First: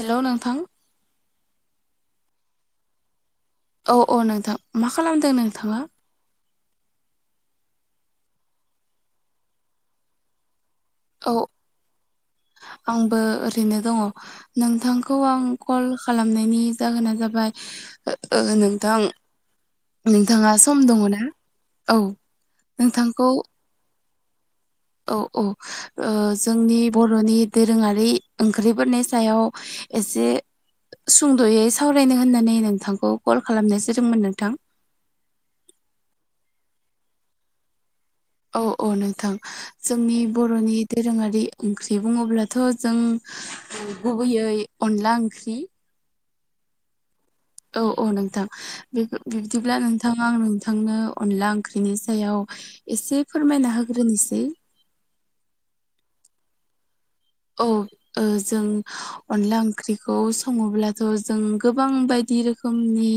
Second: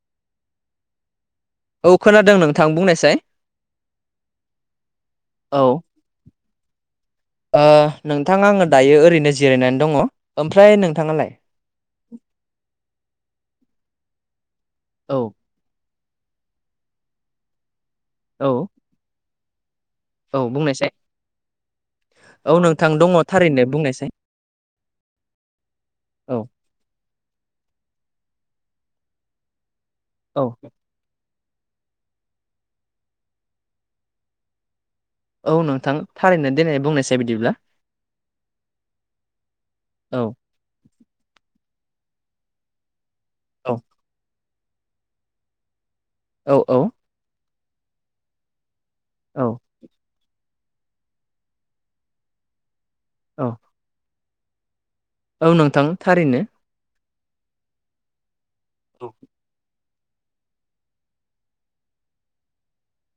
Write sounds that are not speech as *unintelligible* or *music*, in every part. Hello नोंथां औ खोनादों नोंथां बुंनायसाय औ औ नोंथां मा खालामदों औ नोंथाङा? ओ नोंथाङा आङो दायो ओरैनो जिरायनानै दङ। ओमफ्राय नोंथाङालाय? औ आंबो ओरैनो दङ। औ नोंथांखौ आं कल खालामनायनि जाहोना जाबाय ओ औ नोंथां औ नोंथाङा सम बुंनायसाय दङ ना? औ औ नोंथां दङ नोंथांखौ थारैनो बुंनायसाय औ औ ओ औ जोंनि बर' बर'नि दोरोङारि ओंख्रिफोरनि सायाव एसे औ सुंद'यै सावरायनो होननानै नोंथांखौ कल खालामनाय जादोंमोन नोंथां। औ नोंथां थारैनो दोननाय बुंनायसाय बिदिब्ला औ औ नोंथां जोंनि औ बर'नि दोरोङारि ओं ओंख्रि बुङोब्लाथ' जों औ गुबैयै अनला ओंख्रि औ औ औ औ नोंथां औ बिदिब्ला नोंथाङा आं थांनो अनला ओंख्रिनि सायाव इसे औ फोरमायना होग्रोनोसै। औ नोंथां थारैनो। औ ओ जों औ अनला ओं ओंख्रिखौ सङोब्लाथ' जों गोबां बायदि रोखोमनि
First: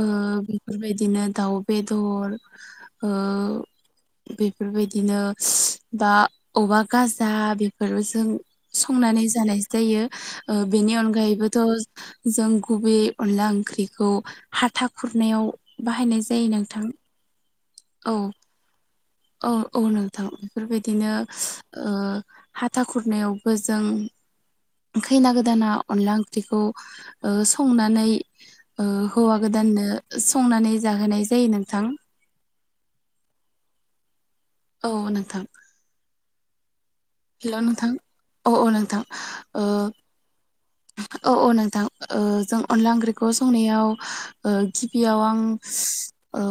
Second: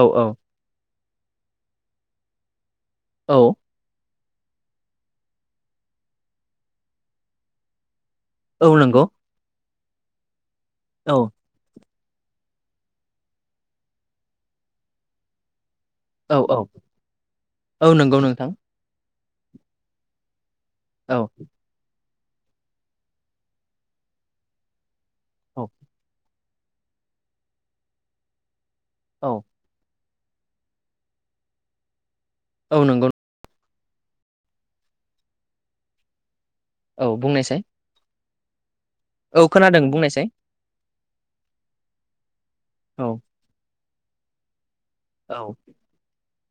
ओ बेफोरबायदिनो दाउ बेदर। औ बेफोर बायदिनो बा औवा गाजा बेफोर जों औ नंगौ संनानै जानाय जायो ओ बेनि औ अनगायैबोथ' जों गुबै अनला ओंख्रिखौ हाथा खुरनायाव बाहायनाय औ जायो औ नों औ नंगौ नोंथां। औ औ नोंथां बेफोर बायदिनो औ ओ हाथा खुरनायावबो जों खैना औ गोदाना अनला ओं ख्रिखौ ओ संनानै औ हौवा गोदाननो संनानै जाहोनाय जायो नोंथां। औ नंगौ। औ नोंथां। औ बुंनायसै। अ औ नों औ खोनादों बुंनायसाय। औ औ नोंथां ओ जों अनला औ ओंख्रिखौ संनायाव ओ। टिभियाव आं औ ओ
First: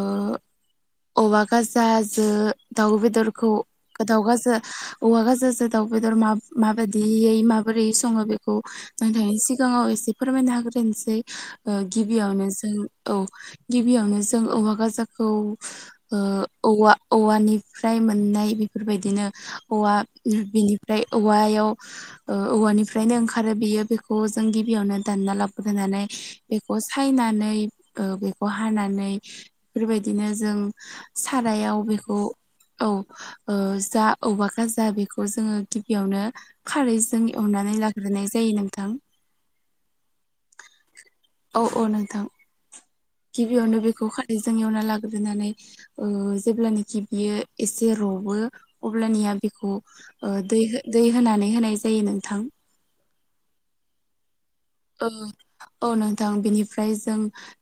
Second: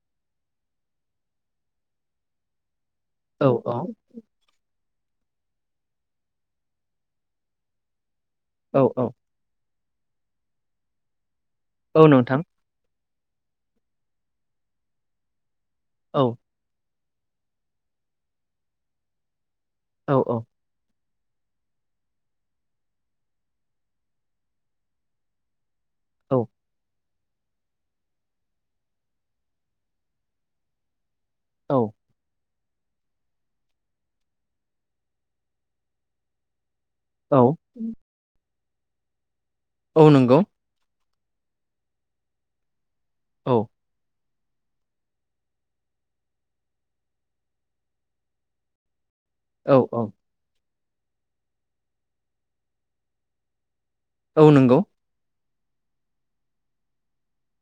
औवा गाजाजो। दाउ औ बेदरखौ औ दाउ गाजा औवा गाजाज दाउ बेदर माब-माबायदियै माबोरै सङो बेखौ औ जों औ नोंथांनि सिगाङाव एसे एसे फोरमायनो होग्रोनोसै औ नोंथां गिबियावनो जों। औ गिबियावनो जों औवा गाजाखौ ओ औ औवा। औवानिफ्राय मोननाय बेफोरबायदिनो औ। बेनि। ओमफ्राय औवायाव औवानिफ्रायनो ओंखारो बियो बेखौ जों गिबियावनो दानना लाब होनानै औ बेखौ सा फायनानै बेखौ ओ हानानै बेफोरबायदिनो जों। सारायाव औ बेखौ औ ओ जा औवा गाजा बेखौ। जोङो गिबियावनो खारै जों औ एवनानै लाग्रोनाय जायो नोंथां। औ नंगौ। औ औ नोंथां। औ गिबियावनो बेखौ खा जोंनियावना लाग्रोनानै ओ जेब्लानखि बियो एसे रबो। अब्लानिया औ बेखौ औ दै ओ दै। दै होनानै होनाय जायो नोंथां। औ नंगौ। ओ औ नोंथां बेनिफ्राय जों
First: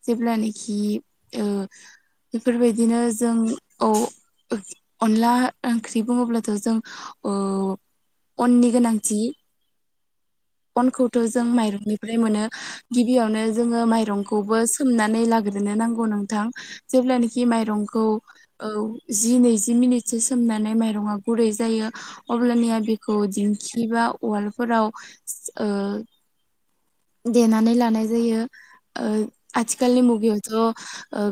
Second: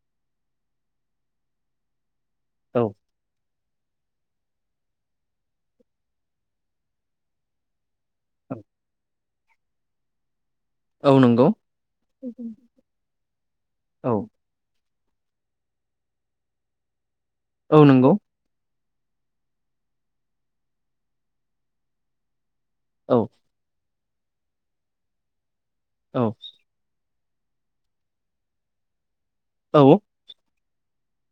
जेब्लानाखि औ बेफोरबायदिनो जों औ अनला ओंख्रि बुङोब्लाथ' जों अननि गोनांथि औ अनखौथ' जों नंगौ माइरंनिफ्राय मोनो गिबियावनो जोङो औ माइरंखौबो सोमनानै लाग्रोनो नांगौ नोंथां जेब्लानाखि औ माइरंखौ नंगौ औ जि नैजि मिनिटसो सोमनानै माइरङा गुरै जायो। अब्लानिया औ बेखौ दिंखिबा उवालफोराव ओ औ देनानै लानाय जायो औ आथिखालनि मुगायावथ'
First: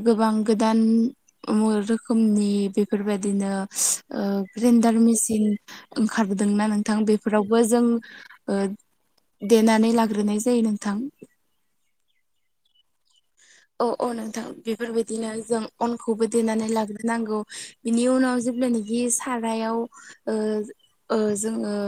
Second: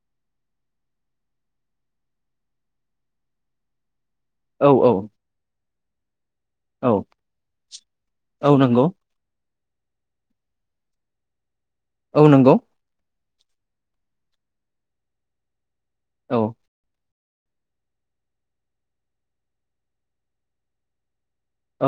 गोबां गोदान रोखोमनि बेफोरबायदिनो ग्रेन्डार मेसिन बोदोंना औ नोंथां बेफोरावबो जों औ नंगौ देनानै लाग्रोनाय जायो। जायो नोंथां। औ नंगौ। औ औ नोंथां बेफोरबायदिनो जों अनखौबो औ देनानै लाग्रो नांगौ इनि उनाव जेब्लानाखि सारायाव औ जोङो औ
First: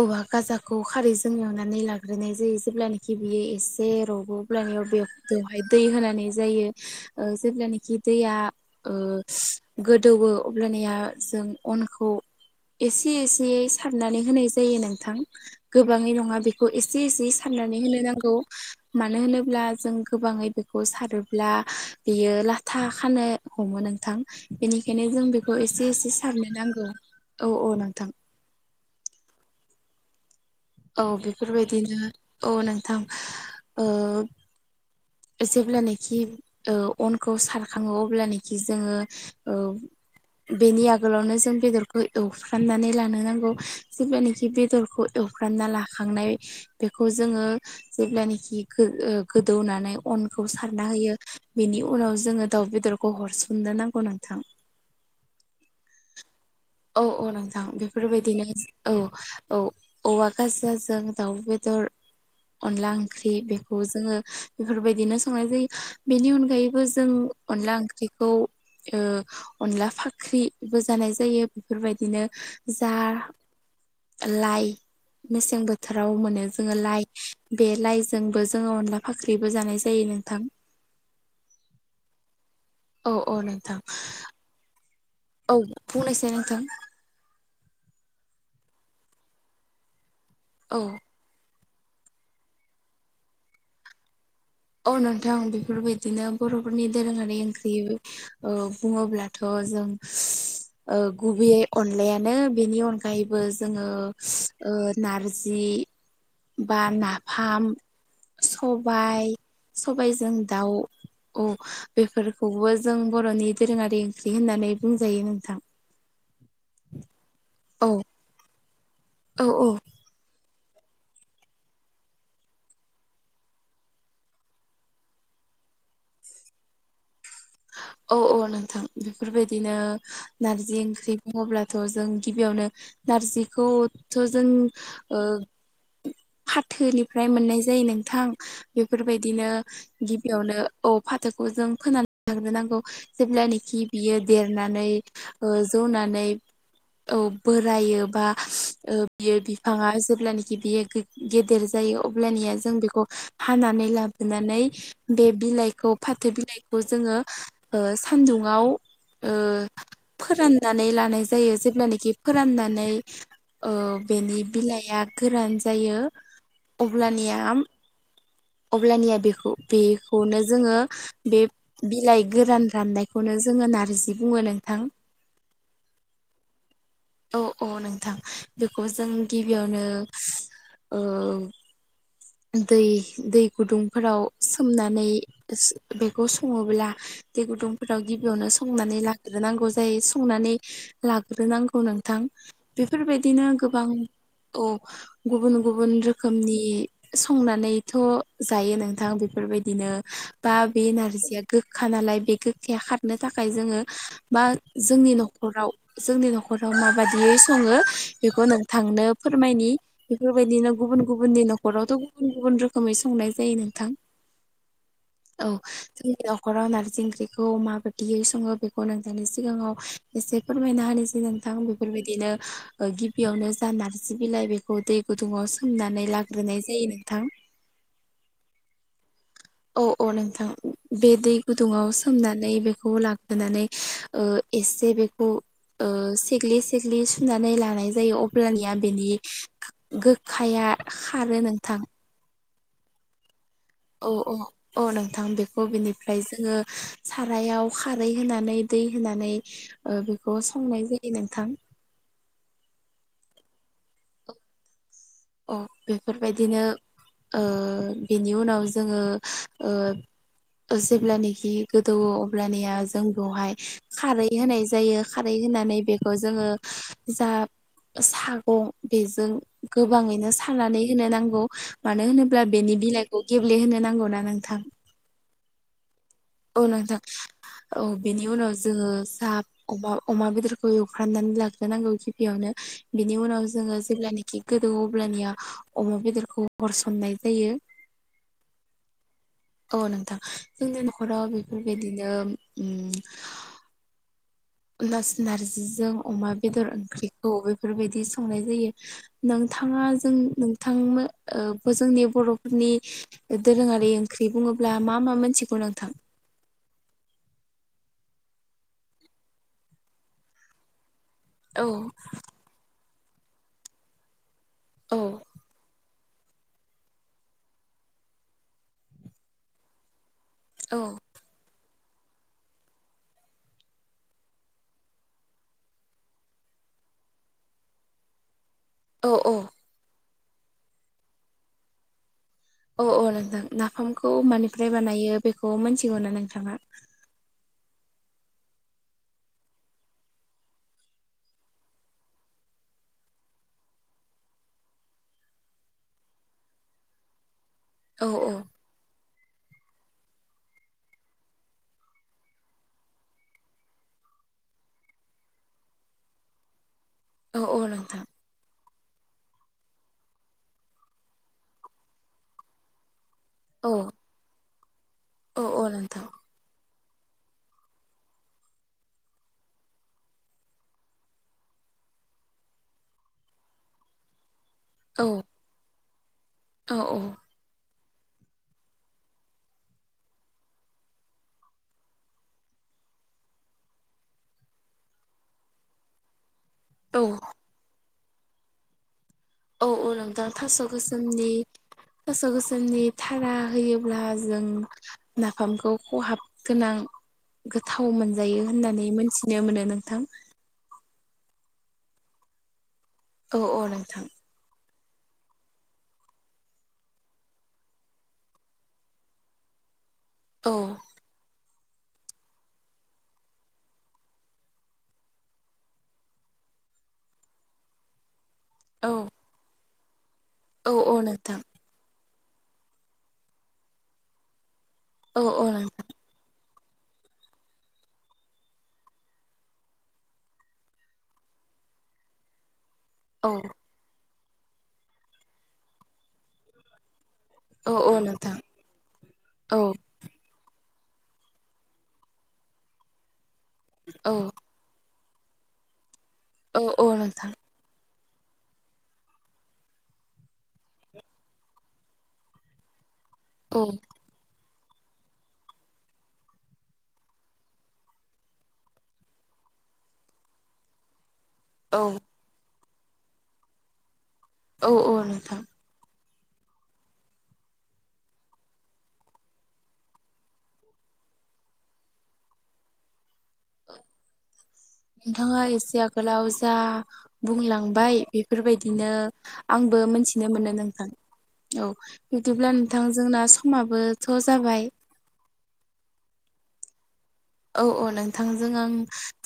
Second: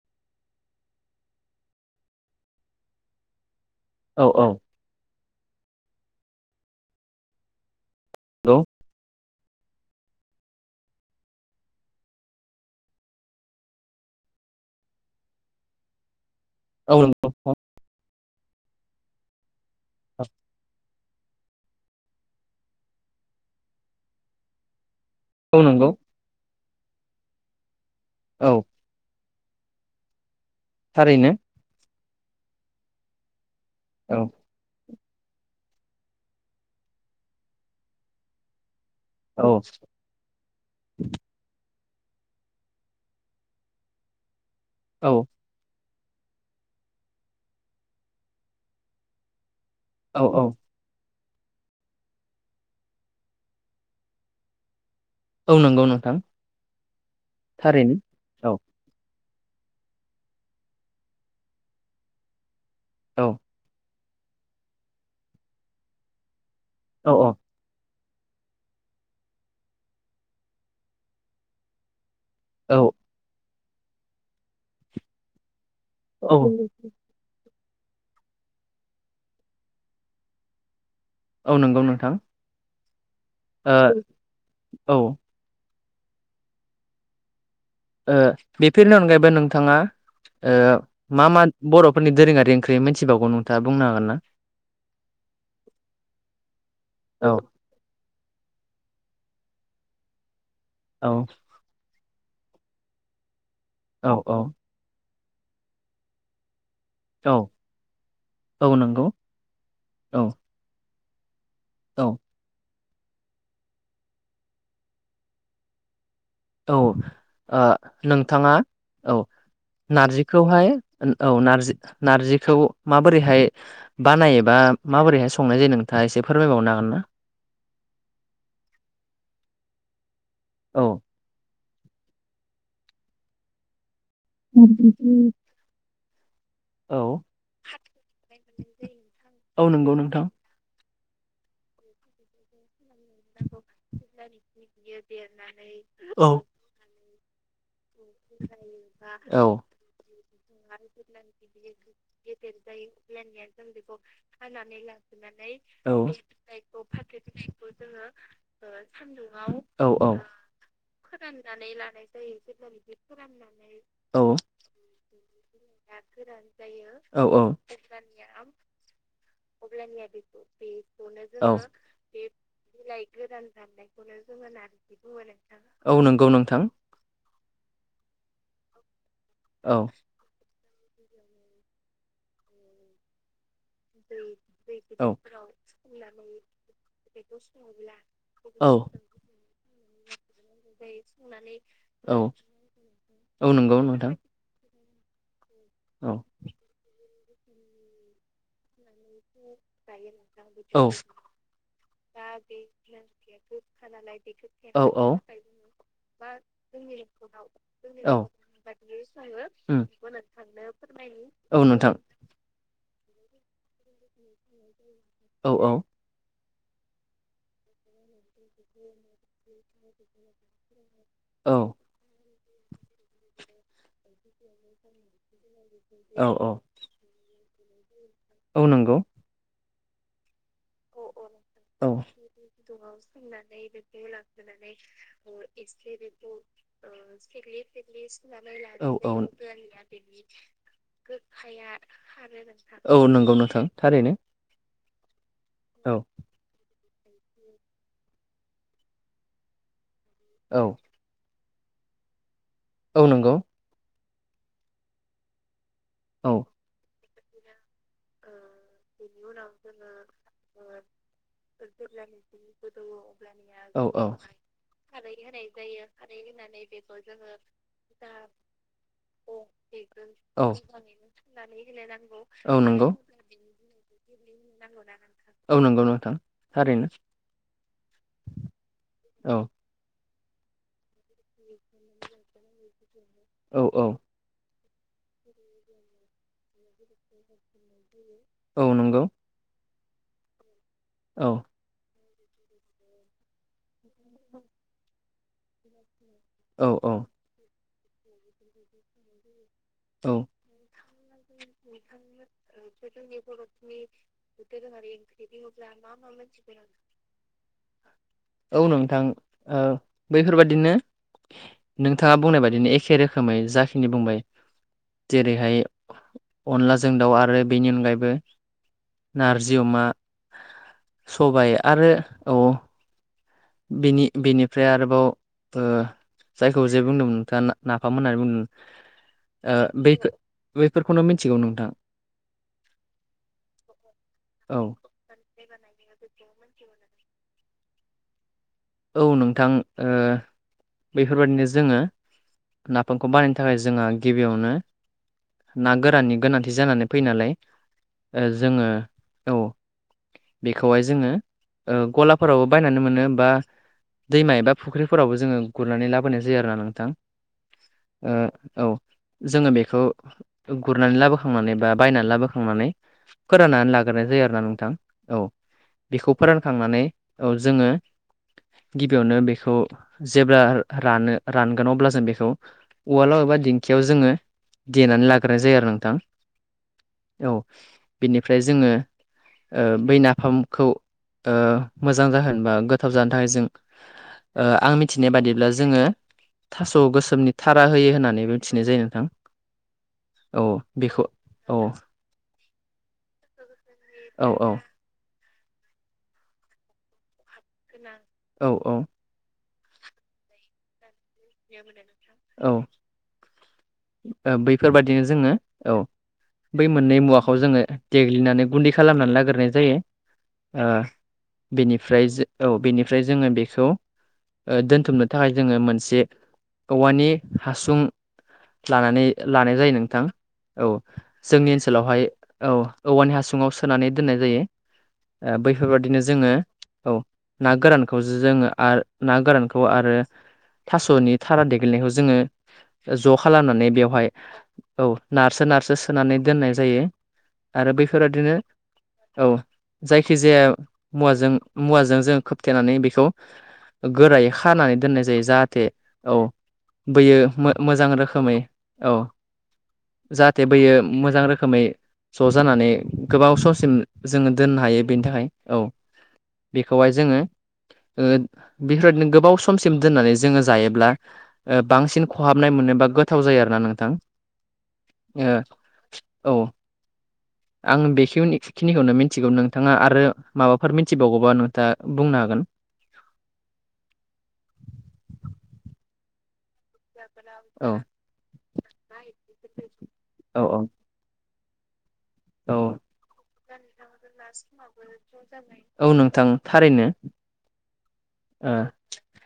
औवा गाजाखौ खारैजों एवनानै लाग्रोनाय जायो जेब्लानाखि बियो एसे औ *unintelligible* बेवहाय दै होनानै जायो जेब्लानाखि दैया गोदौवो अब्लानिया जों अनखौ एसे एसेयै सारनानै होनायसै जायो नोंथां गोबाङै नङा बेखौ एसे औ एसे नंगौ सारनानै होनो नांगौ। मानो होनोब्ला जों गोबाङै बेखौ सार रोब्ला बियो लाथा खानो हमो नोंथां। बेंनिखायनो जों बेखौ औ नंगौ औ एसे नंगौ एसे सारनो नांगौ औ औ नोंथां। औ। औ थारैनो बेफोरबायदिनो औ नोंथां। औ जेब्लानाखि अनखौ सारखाङो अब्लानाखि जोङो औ बेनि आगोलावनो जों बेदरखौ एवफ्रामनानै लानो नांगौ जेब्लानिखि बेदरखौ औ एवफ्रामना लाखांनाय बिखौ जोंङो जेब्लानाखि गो दौनानै औ अनखौ औ सारना होयो। बेनि उनाव जोङो दाउ बेदरखौ हरसननो नांगौ नोंथां। औ नंगौ नोंथां। औ औ नोंथां थारैनो बेफोर बायदिनो औ। औ औवा गाजलाजों जों दाउ बेदर अनला औ ओंख्रि बेखौ जोङो। बेफोरबायदिनो संनाय जायो बेनि अनगायैबो जों औ अनला ओंख्रि। ओंख्रिखौ अनला फाख्रिबो जानाय जायो बेफोर बायदिनो औ जा लाइ मेसें बोथोर बोथोराव औ मोनो जोङो लाइ। बे लाइजोंबो जोङो अनला फाख्रिबो जानाय जायो नोंथां। औ नंगौ नोंथां। औ औ नोंथां। ओ औ औ बुंनायसाय नोंथां। बेफोरनि अनगायैबो नोंथाङा औ मा मा? बर'फोरनि दोरोङारि ओंख्रि मिथिबावगौ नोंथाङा बुंनो हागोन ना। औ नोंथां बेफोरबायदिनो बर'फोरनि औ दोरोङारि ओंख्रि। बुङोब्लाथ' जों औ गुबैयै अनलायानो बेनि अनगायैबो। जोङो औ औ ओ नारजि बा औ नाफाम औ नंगौ सबाइ औ सबाइजों दाउ। औ औ बेफोरखौबो जों बर'नि दोरोङारि ओंख्रि होननानै बुंजायो नोंथां। औ ओ औ नोंथाङा औ नारजिखौहाय। औ नारजि नारजिखौ माबोरैहाय बानायबा माबोरैहाय संनाय जायो नों नोंथाङा एसे फोरमायबावनो हागोन ना? औ औ नोंथां बेफोरबायदिनो नारजि औ ओंख्रि बुङोब्ला। थ' जों गिबियावनो नारजिखौथ' जों औ फाथोनिफ्राय मोननाय जायो नोंथां बेफोरबायदिनो औ नंगौ नोंथां गिबियावनो। औ फाथोखौ जों फोनानै लाग्रोनांगौ। जेब्लानाखि बियो देरनानै ओ औ जौनानै औ। बोरायो बा ओ बियो औ बिफाङा जेब्लानाखि बियो गेदेर जायो अब्लानि। जों बेखौ हानानै लाबोनानै बे औ बिलाइखौ फाथो बिलाइ। खौ जोङो ओ सान्दुंङाव। ओ औ फोराननानै लानाय जायो जेब्लानोखि फोरान औ बेनि बिलाइआ गोरान जायो। औ अब्लानिया। औ अब्लानिया बेखौ बेखौनो जोङो बे। गोरान बिलाइ राननायखौनो गोरान जोङो नारजि राननायखौनो बुङो जों नोंथां। नारजै बुङो नोंथां, औ नंगौ नोंथां। हो औ औ नोंथां बेखौ जों औ गिबियावनो। ओ दै दै। गुदुंफोराव औ सोमनानै बे सङोब्ला दै गुदुंफोराव गिबियावनो संनानै लाग्रोनांगौ जायो संनानै। ग्रोनांगौ नोंथां बेफोर बायदिनो औ नंगौ गोबां। गुबुन गुबुन औ औ रोखोमनि संनानैथ' जायो नोंथां बे। बेफोरबायदिनो बा बे एनारजिया गोखा नालाय बे गोखाया खारनो थाखाय जोङो मा जोंनि न'खराव जोंनि न'खराव माबादियै सङो बेखौ नोंथांनो फोरमायनि बेफोरबायदिनो गुबुन गुबुननि न'खरावथ' गुबुन गुबुन रोखोमै संनाय जायो नोंथां। औ जों अ न'खराव नारजि ओंख्रिखौ माबायदियै सङो बेखौ नों थांनि सिगाङाव एसे फोरमायना हानिसै औ नोंथां बेफोरबायदिनो गिबियावनो जा नारजि बिलाइ बेखौ दै गुदुङाव सोमनानै लाग्रोनाय जायो नोंथां। औ नंगौ। औ औ नोंथां। बे दै औ गुदुङाव सोमनानै बेखौ लाग्रोनानै एसे बेखौ ओ सेग्लि सेग्लि सुनानै सेग्लि लानाय जायो अब्लानिया बेनि सेग्लि गोखाया खारो नोंथां। औ नंगौ नोंथां‌। औ औ औ नोंथां बेखौ औ बिनिफ्राय जोङो सारायाव खारै होनानै दै होनानै ओ बेखौ औ संनाय जायो नोंथां। औ नंगौ। अ औौ बेफोरबायदिनो ओ बेनि उनाव जोङो ओ जेब्लानाखि गोदौवो अब्लानिया जों बेवहाय खारै होनाय जायो खारै होनानै बेखौ जोङो जा सागं बेजों गोबां ङैनो सनानै होनो नांगौ मानो होनोब्ला होनानै होनो बेनि बिलाइखौ गेब्ले नांगौना नोंथां। औ नंगौ नोंथां। औ थारैनो नोंथां औ बेनि उनाव जोङो जा औ अमा अमा बेदरखौ एवफ्रामनानै लाग्रोनांगौ गिबियावनो बिनि उनाव औ जोङो औ जेब्लानोखि गोदौवो अब्लानिया अमा बेदरखौ हरसननाय जायो। औ नंगौ। औ नोंथां जोंनि न'खराव औ बेफोरबायदिनो *unintelligible* नारजिजों अमा बेदर औ औ ओंख्रिखौे बेफोरबायदि संनाय जायो नोंथाङा जों औ नोंथांनो जोंनि बर' बर'फोरनि बेफोर ओंख्रि बुङोब्ला दोरोङारि मा मा ओंख्रि‌ मोनथिगौ बुङोब्ला नोंथां मा मा मिथिगौ नोंथां? *inaudible* औ नोंथां औ बैफोरबादिनो औ नोंथाङा बुंनाय बायदिनो एखे रोखोमै जाखिनि बुंबाय औ जेरैहाय अनलाजों दाउ आरो बेनि अनगायैबो नारजि अमा औ सबाय आरो औ बिनि बिनिफ्राय आरोबाव जायखौ जे बुंदोंमोन नोंथाङा नाफाम होननानै औ औ बुंदों। बे बेफोरखौनो मिथिगौ नोंथां। औ औ नोंथां नाफामखौ औ मानिफ्राय बानायो बेखौ मोनथिगौ ना नोंथाङा? औ नोंथां बेफोरबादिनो जोङो नाफामखौ बानायनो थाखाय जोंहा गिबियावनो ना गोराननि गोनांथि जानानै फैयो नालाय औ औ जोङो औ बेखौहाय जोङो गलाफोरावबो बायनानै मोनो बा दैमा एबा फुख्रिफोरावबो जोङो गुरनानै लाबोनाय जायो आरो ना नोंथां। औ औ नोंथां ओ औ। जोङो बेखौ गुरनानै लाबोखांनानै बा बायनानै लाबोखांनानै औ फोराननानै लाग्रोनाय जायो आरोना नोंथां औ बेखौ फोरानखांनानै औ जोङो गिबियावनो बेखौ जेब्ला रानो रानगोन अब्ला जों बेखौ उवालाव बा दिंखियाव जोङो औ देनानै लाग्राय जायो आरो नोंथां औ। बिनिफ्राय जोङो बै नाफामखौ मोजां जाहोनो बा गोथाव जानो थाखाय जों ओ आं मिथिनाय बादिब्ला जोङो थास' औ गोसोमनि थारा होयो होननानै मिथिनाय जायो नोंथां। औ औ नोंथां औ थास' बेखौ गोसोमनि औ थास' गोसोमनि थारा होयोब्ला औ जों औ नाफामखौ खहाब गोनां गोथाव मोनजायो औ औ होननानै मोनथिनो मोनो। नोंथां औ औ औ नोंथां बेफोर बायदिनो जोङो औ बै मोननै मुवाखौ जोङो देग्लिनानै गुन्दै खालामनानै लागोरनाय जायो। औ ओ बेनिफ्राय औ बेनिफ्राय जोङो बेखौ दोनथुमनो थाखाय जोङो मोनसे औवानि हासुं औ लानानै लानाय जायो नोंथां। औ जोंनि ओनसोलावहाय औ औवानि हासुङाव सोनानै दोननाय जायो। औ औ नोंथां बैफोरबादिनो जोङो औ ना गोरानखौ जोङो आरो ना गोरानखौ आरो थास'नि थारा देग्लिनायखौ जोङो ज' औ खालामनानै बेवहाय औ नारसो नारसो सोनानै दोननाय जायो। आरो औ औ बैफोर नोंथां बादिनो औ जायखिजाया मुवाजों मुवाजों जोङो खोबथेनानै बेखौ औ गोरायै खानानै दोननाय जायो। जाहा थे औ औ बैयो नोंथां मो मोजां रो खोमै औ जाहाथे बैयो मोजां रोखोमै ज' जानानै गोबाव औ समसिम जोङो दोननो हायो बेनि थाखाय औ बेखौहाय जोङो बेफोरबायदिनो गोबाव समसिम दोननानै जोङो जायोब्ला बांसिन खहाबनाय मोनोबा गोथाव जायो आरोना नोंथां। औ औ नोंथां ओ औ *inaudible* आं बेखिनिखिनिखौनो मिथिगौ नोंथाङा आरो माबाफोर मिथिबावगौबा नोंथाङा बुंनो हागोन। *inaudible* नोंथाङा एसे आगोलाव जा औ बुंलांबाय बेफोरबायदिनो आंबो मोनथिनो औ मोनो नोंथां औ बिदिब्ला औ नोंथां जोंना समाबोथ' जाबाय। औ नोंथां थारैनो औ औ नोंथांजों ओ आं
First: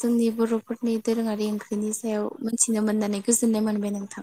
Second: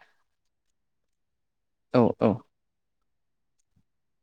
जोंनि बर'फोरनि दोरोङारि ओंख्रिनि औ सायाव औ मोनथिनो मोननानै गोजोननाय मोनबाय नोंथां।